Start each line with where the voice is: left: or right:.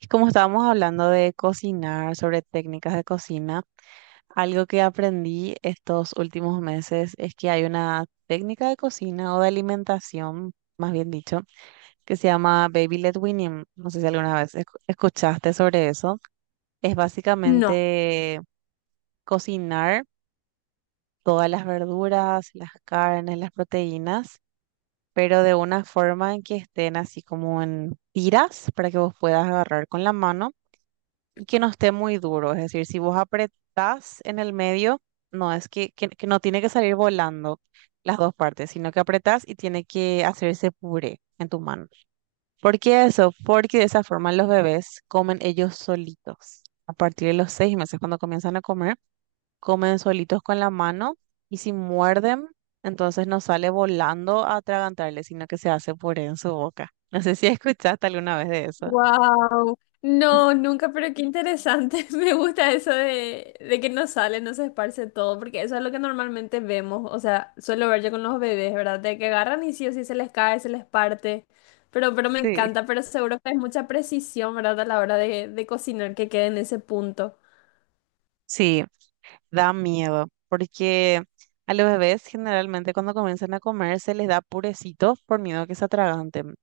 right: Y como estábamos hablando de cocinar, sobre técnicas de cocina, algo que aprendí estos últimos meses es que hay una técnica de cocina o de alimentación, más bien dicho, que se llama Baby Led Weaning. No sé si alguna vez escuchaste sobre eso. Es
left: No.
right: básicamente cocinar todas las verduras, las carnes, las proteínas, pero de una forma en que estén así como en tiras para que vos puedas agarrar con la mano y que no esté muy duro. Es decir, si vos apretás en el medio, no es que no tiene que salir volando las dos partes, sino que apretás y tiene que hacerse puré en tu mano. ¿Por qué eso? Porque de esa forma los bebés comen ellos solitos. A partir de los seis meses, cuando comienzan a comer, comen solitos con la mano y si muerden, entonces no sale volando a atragantarle, sino que se hace puré en su boca. No sé si escuchaste alguna vez de eso.
left: Wow. No, nunca, pero qué interesante. Me gusta eso de que no sale, no se esparce todo, porque eso es lo que normalmente vemos. O sea, suelo ver yo con los bebés, ¿verdad? De que agarran y sí o sí se les cae, se les parte. Pero me
right: Sí.
left: encanta, pero seguro que es mucha precisión, ¿verdad? A la hora de cocinar que quede en ese punto.
right: Sí, da miedo, porque a los bebés generalmente cuando comienzan a comer se les da purecito por miedo a que se atraganten.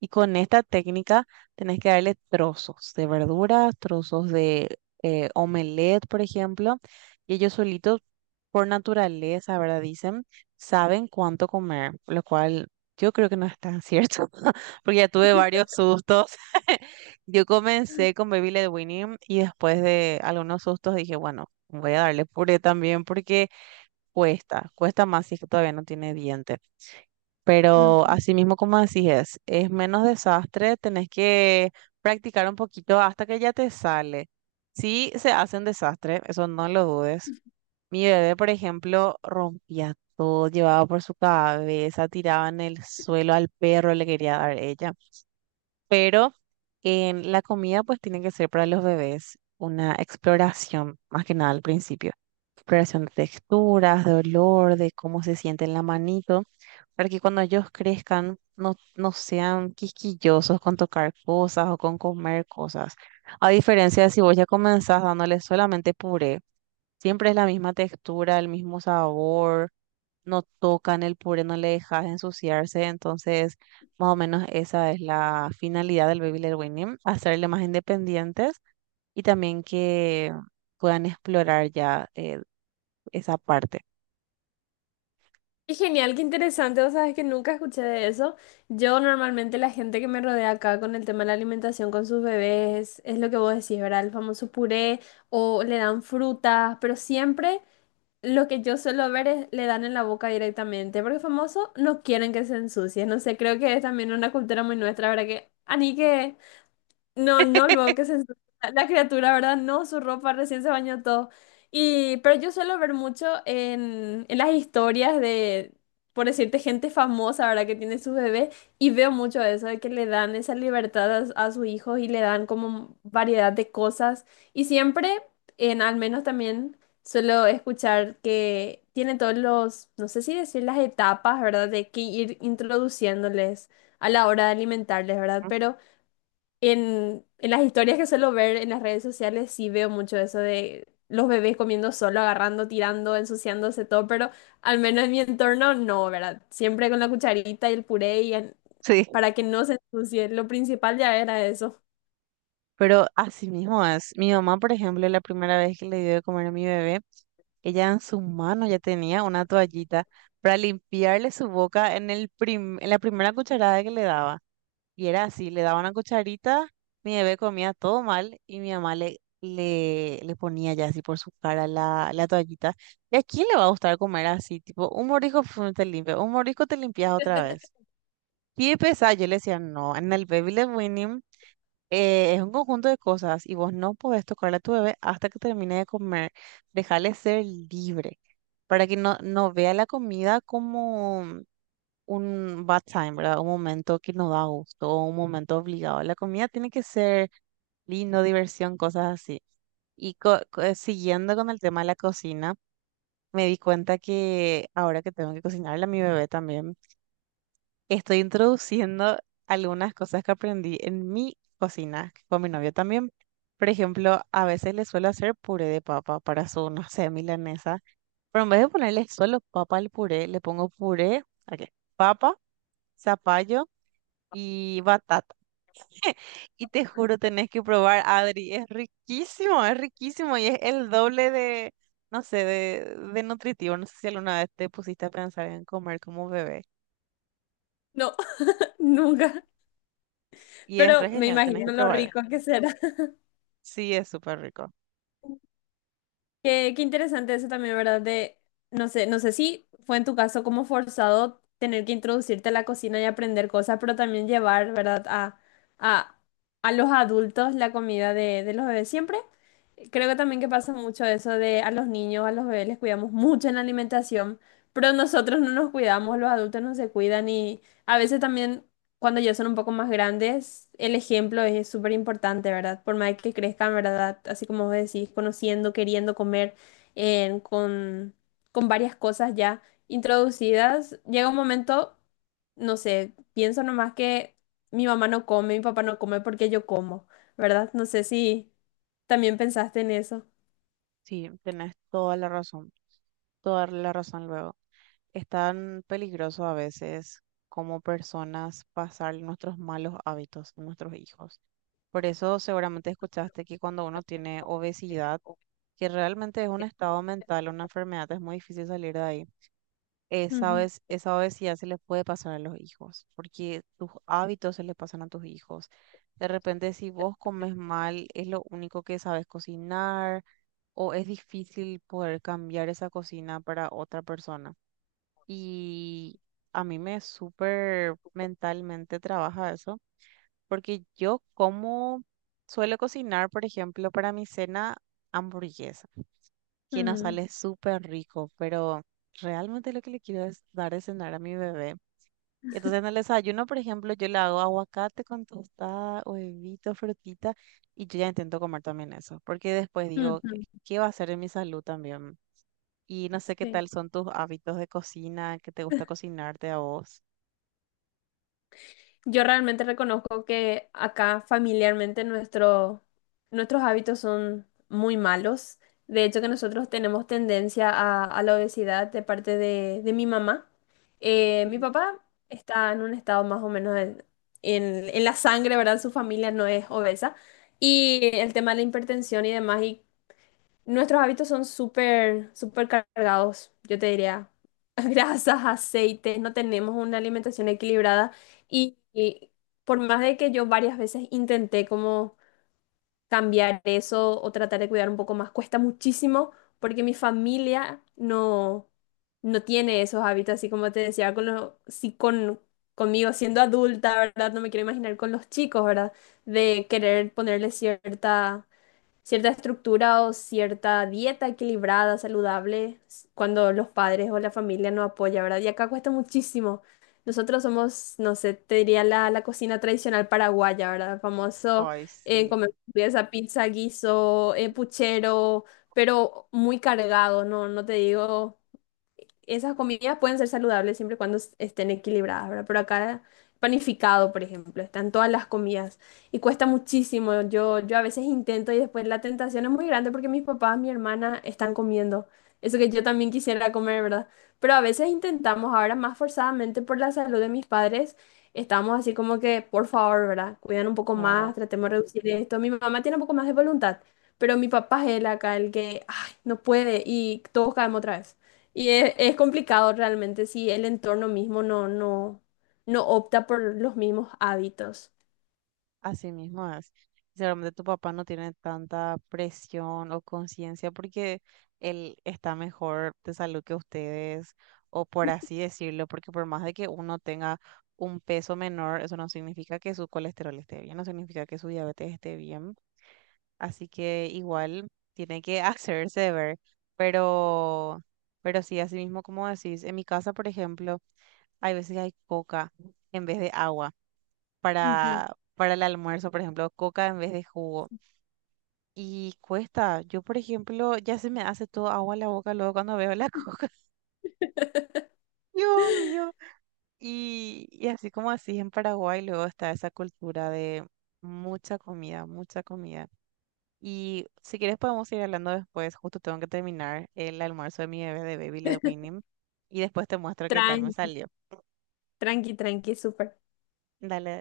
right: Y con esta técnica tenés que darle trozos de verduras, trozos de omelette, por ejemplo. Y ellos solitos, por naturaleza, ¿verdad? Dicen, saben cuánto comer, lo cual yo creo que no es tan cierto, porque ya tuve varios sustos. Yo comencé con Baby Led Winning y después de algunos sustos dije, bueno, voy a darle puré también porque cuesta más si es que todavía no tiene dientes. Pero
left: Ujú.
right: así mismo como decís, es menos desastre, tenés que practicar un poquito hasta que ya te sale. Sí, se hace un desastre, eso no lo dudes. Mi bebé, por ejemplo, rompía todo, llevaba por su cabeza, tiraba en el suelo al perro, le quería dar ella, pero en la comida pues tiene que ser para los bebés una exploración, más que nada al principio, exploración de texturas, de olor, de cómo se siente en la manito, para que cuando ellos crezcan no sean quisquillosos con tocar cosas o con comer cosas. A diferencia de si vos ya comenzás dándoles solamente puré, siempre es la misma textura, el mismo sabor, no tocan el puré, no le dejas ensuciarse. Entonces, más o menos esa es la finalidad del Baby Led Winning, hacerle más independientes y también que puedan explorar ya esa parte.
left: Qué genial, qué interesante. Vos sabés que nunca escuché de eso. Yo normalmente la gente que me rodea acá con el tema de la alimentación con sus bebés es lo que vos decís, ¿verdad? El famoso puré o le dan frutas, pero siempre lo que yo suelo ver es le dan en la boca directamente, porque famoso no quieren que se ensucie. No sé, creo que es también una cultura muy nuestra, ¿verdad? Que, ani que no, no, luego que se ensucia la criatura, ¿verdad? No, su ropa recién se bañó todo. Y, pero yo suelo ver mucho en las historias de, por decirte, gente famosa, ¿verdad? Que tiene su bebé y veo mucho eso, de que le dan esa libertad a sus hijos y le dan como variedad de cosas. Y siempre, en al menos también, suelo escuchar que tiene todos los, no sé si decir las etapas, ¿verdad? De que ir introduciéndoles a la hora de alimentarles, ¿verdad?
right: ¿No?
left: Pero... En las historias que suelo ver en las redes sociales sí veo mucho eso de los bebés comiendo solo, agarrando, tirando, ensuciándose todo, pero al menos en mi entorno no, ¿verdad? Siempre con la cucharita y el puré y
right: Sí.
left: para que no se ensucie. Lo principal ya era eso.
right: Pero así mismo es. Mi mamá, por ejemplo, la primera vez que le dio de comer a mi bebé, ella en su mano ya tenía una toallita para limpiarle su boca en el en la primera cucharada que le daba. Y era así, le daba una cucharita, mi bebé comía todo mal y mi mamá le ponía ya así por su cara la toallita. ¿Y a quién le va a gustar comer así? Tipo, un mordisco pf, te limpia, un mordisco te limpias otra vez. Y pesado, yo le decía, no, en el Baby Led Weaning es un conjunto de cosas y vos no podés tocarle a tu bebé hasta que termine de comer. Dejarle ser libre para que no vea la comida como un bad time, ¿verdad? Un momento que no da gusto, o un momento obligado. La comida tiene que ser lindo, diversión, cosas así. Y siguiendo con el tema de la cocina, me di cuenta que ahora que tengo que cocinarle a mi bebé también, estoy introduciendo algunas cosas que aprendí en mi cocina con mi novio también. Por ejemplo, a veces le suelo hacer puré de papa para su, no sé, milanesa. Pero en vez de ponerle solo papa al puré, le pongo puré, ok, papa, zapallo y batata. Y te juro, tenés que probar, Adri. Es riquísimo y es el doble de, no sé, de nutritivo. No sé si alguna vez te pusiste a pensar en comer como bebé.
left: No, nunca.
right: Y es re
left: Pero me
right: genial, tenés que
left: imagino lo
right: probar.
left: rico que será.
right: Sí, es súper rico.
left: Qué interesante eso también, ¿verdad? De, no sé, no sé si fue en tu caso como forzado tener que introducirte a la cocina y aprender cosas, pero también llevar, ¿verdad? A, a los adultos la comida de los bebés. Siempre creo que también que pasa mucho eso de a los niños, a los bebés les cuidamos mucho en la alimentación, pero nosotros no nos cuidamos, los adultos no se cuidan y a veces también cuando ya son un poco más grandes, el ejemplo es súper importante, ¿verdad? Por más que crezcan, ¿verdad? Así como vos decís, conociendo, queriendo comer, eh, con, con varias cosas ya introducidas, llega un momento, no sé, pienso nomás que mi mamá no come, mi papá no come porque yo como, ¿verdad? No sé si también pensaste en eso.
right: Sí, tenés toda la razón luego. Es tan peligroso a veces como personas pasar nuestros malos hábitos a nuestros hijos. Por eso seguramente escuchaste que cuando uno tiene obesidad, que realmente es un estado mental, una enfermedad, es muy difícil salir de ahí. Esa
left: Ujú,
right: vez, esa obesidad se le puede pasar a los hijos, porque tus hábitos se le pasan a tus hijos. De repente, si vos comes mal, es lo único que sabes cocinar, o es difícil poder cambiar esa cocina para otra persona. Y a mí me súper mentalmente trabaja eso, porque yo como suelo cocinar, por ejemplo, para mi cena hamburguesa que nos
left: ujú,
right: sale súper rico, pero realmente lo que le quiero es dar de cenar a mi bebé. Entonces en el desayuno, por ejemplo, yo le hago aguacate con tostada, huevito, frutita, y yo ya intento comer también eso, porque después digo, ¿qué,
left: ujú,
right: qué va a hacer en mi salud también? Y no sé qué
left: sí.
right: tal son tus hábitos de cocina, que te gusta cocinarte a vos.
left: Yo realmente reconozco que acá familiarmente nuestro, nuestros hábitos son muy malos. De hecho, que nosotros tenemos tendencia a la obesidad de parte de mi mamá. Mi
right: Mm.
left: papá está en un estado más o menos en, en la sangre, ¿verdad? Su familia no es obesa. Y el tema de la hipertensión y demás, y nuestros hábitos son súper, súper cargados, yo te diría. Grasas, aceites, no tenemos una alimentación equilibrada y por más de que yo varias veces intenté como cambiar eso o tratar de cuidar un poco más, cuesta muchísimo porque mi familia no tiene esos hábitos, así como te decía, con los, sí, con, conmigo siendo adulta, ¿verdad? No me quiero imaginar con los chicos, ¿verdad? De querer ponerle cierta cierta estructura o cierta dieta equilibrada, saludable, cuando los padres o la familia no apoya, ¿verdad? Y acá cuesta muchísimo. Nosotros somos, no sé, te diría la cocina tradicional paraguaya, ¿verdad? Famoso,
right: Ay,
left: comer
right: sí,
left: esa pizza, guiso, puchero, pero muy cargado, ¿no? No te digo esas comidas pueden ser saludables siempre y cuando estén equilibradas, ¿verdad? Pero acá panificado, por ejemplo, están todas las comidas y cuesta muchísimo. Yo a veces intento y después la tentación es muy grande porque mis papás, mi hermana están comiendo. Eso que yo también quisiera comer, ¿verdad? Pero a veces intentamos, ahora más forzadamente por la salud de mis padres, estamos así como que, por favor, ¿verdad? Cuidan un poco más,
right: claro.
left: tratemos de reducir esto. Mi mamá tiene un poco más de voluntad, pero mi papá es el acá, el que, ay, no puede y todos caemos otra vez. Y es complicado realmente si el entorno mismo no opta por los mismos hábitos.
right: Así mismo es. Seguramente tu papá no tiene tanta presión o conciencia porque él está mejor de salud que ustedes, o por así decirlo, porque por más de que uno tenga un peso menor, eso no significa que su colesterol esté bien, no significa que su diabetes esté bien. Así que igual tiene que hacerse ver. Pero, pero sí, así mismo como decís, en mi casa, por ejemplo, hay veces que hay coca en vez de agua
left: Ujú.
right: para el almuerzo, por ejemplo, coca en vez de jugo. Y cuesta, yo por ejemplo, ya se me hace todo agua en la boca luego cuando veo la coca. Dios mío. Y así como así en Paraguay luego está esa cultura de mucha comida, mucha comida. Y si quieres podemos ir hablando después, justo tengo que terminar el almuerzo de mi bebé de Baby Led Winning y después te muestro qué tal me
left: Tranqui.
right: salió.
left: Tranqui, tranqui, tranqui, súper.
right: Dale.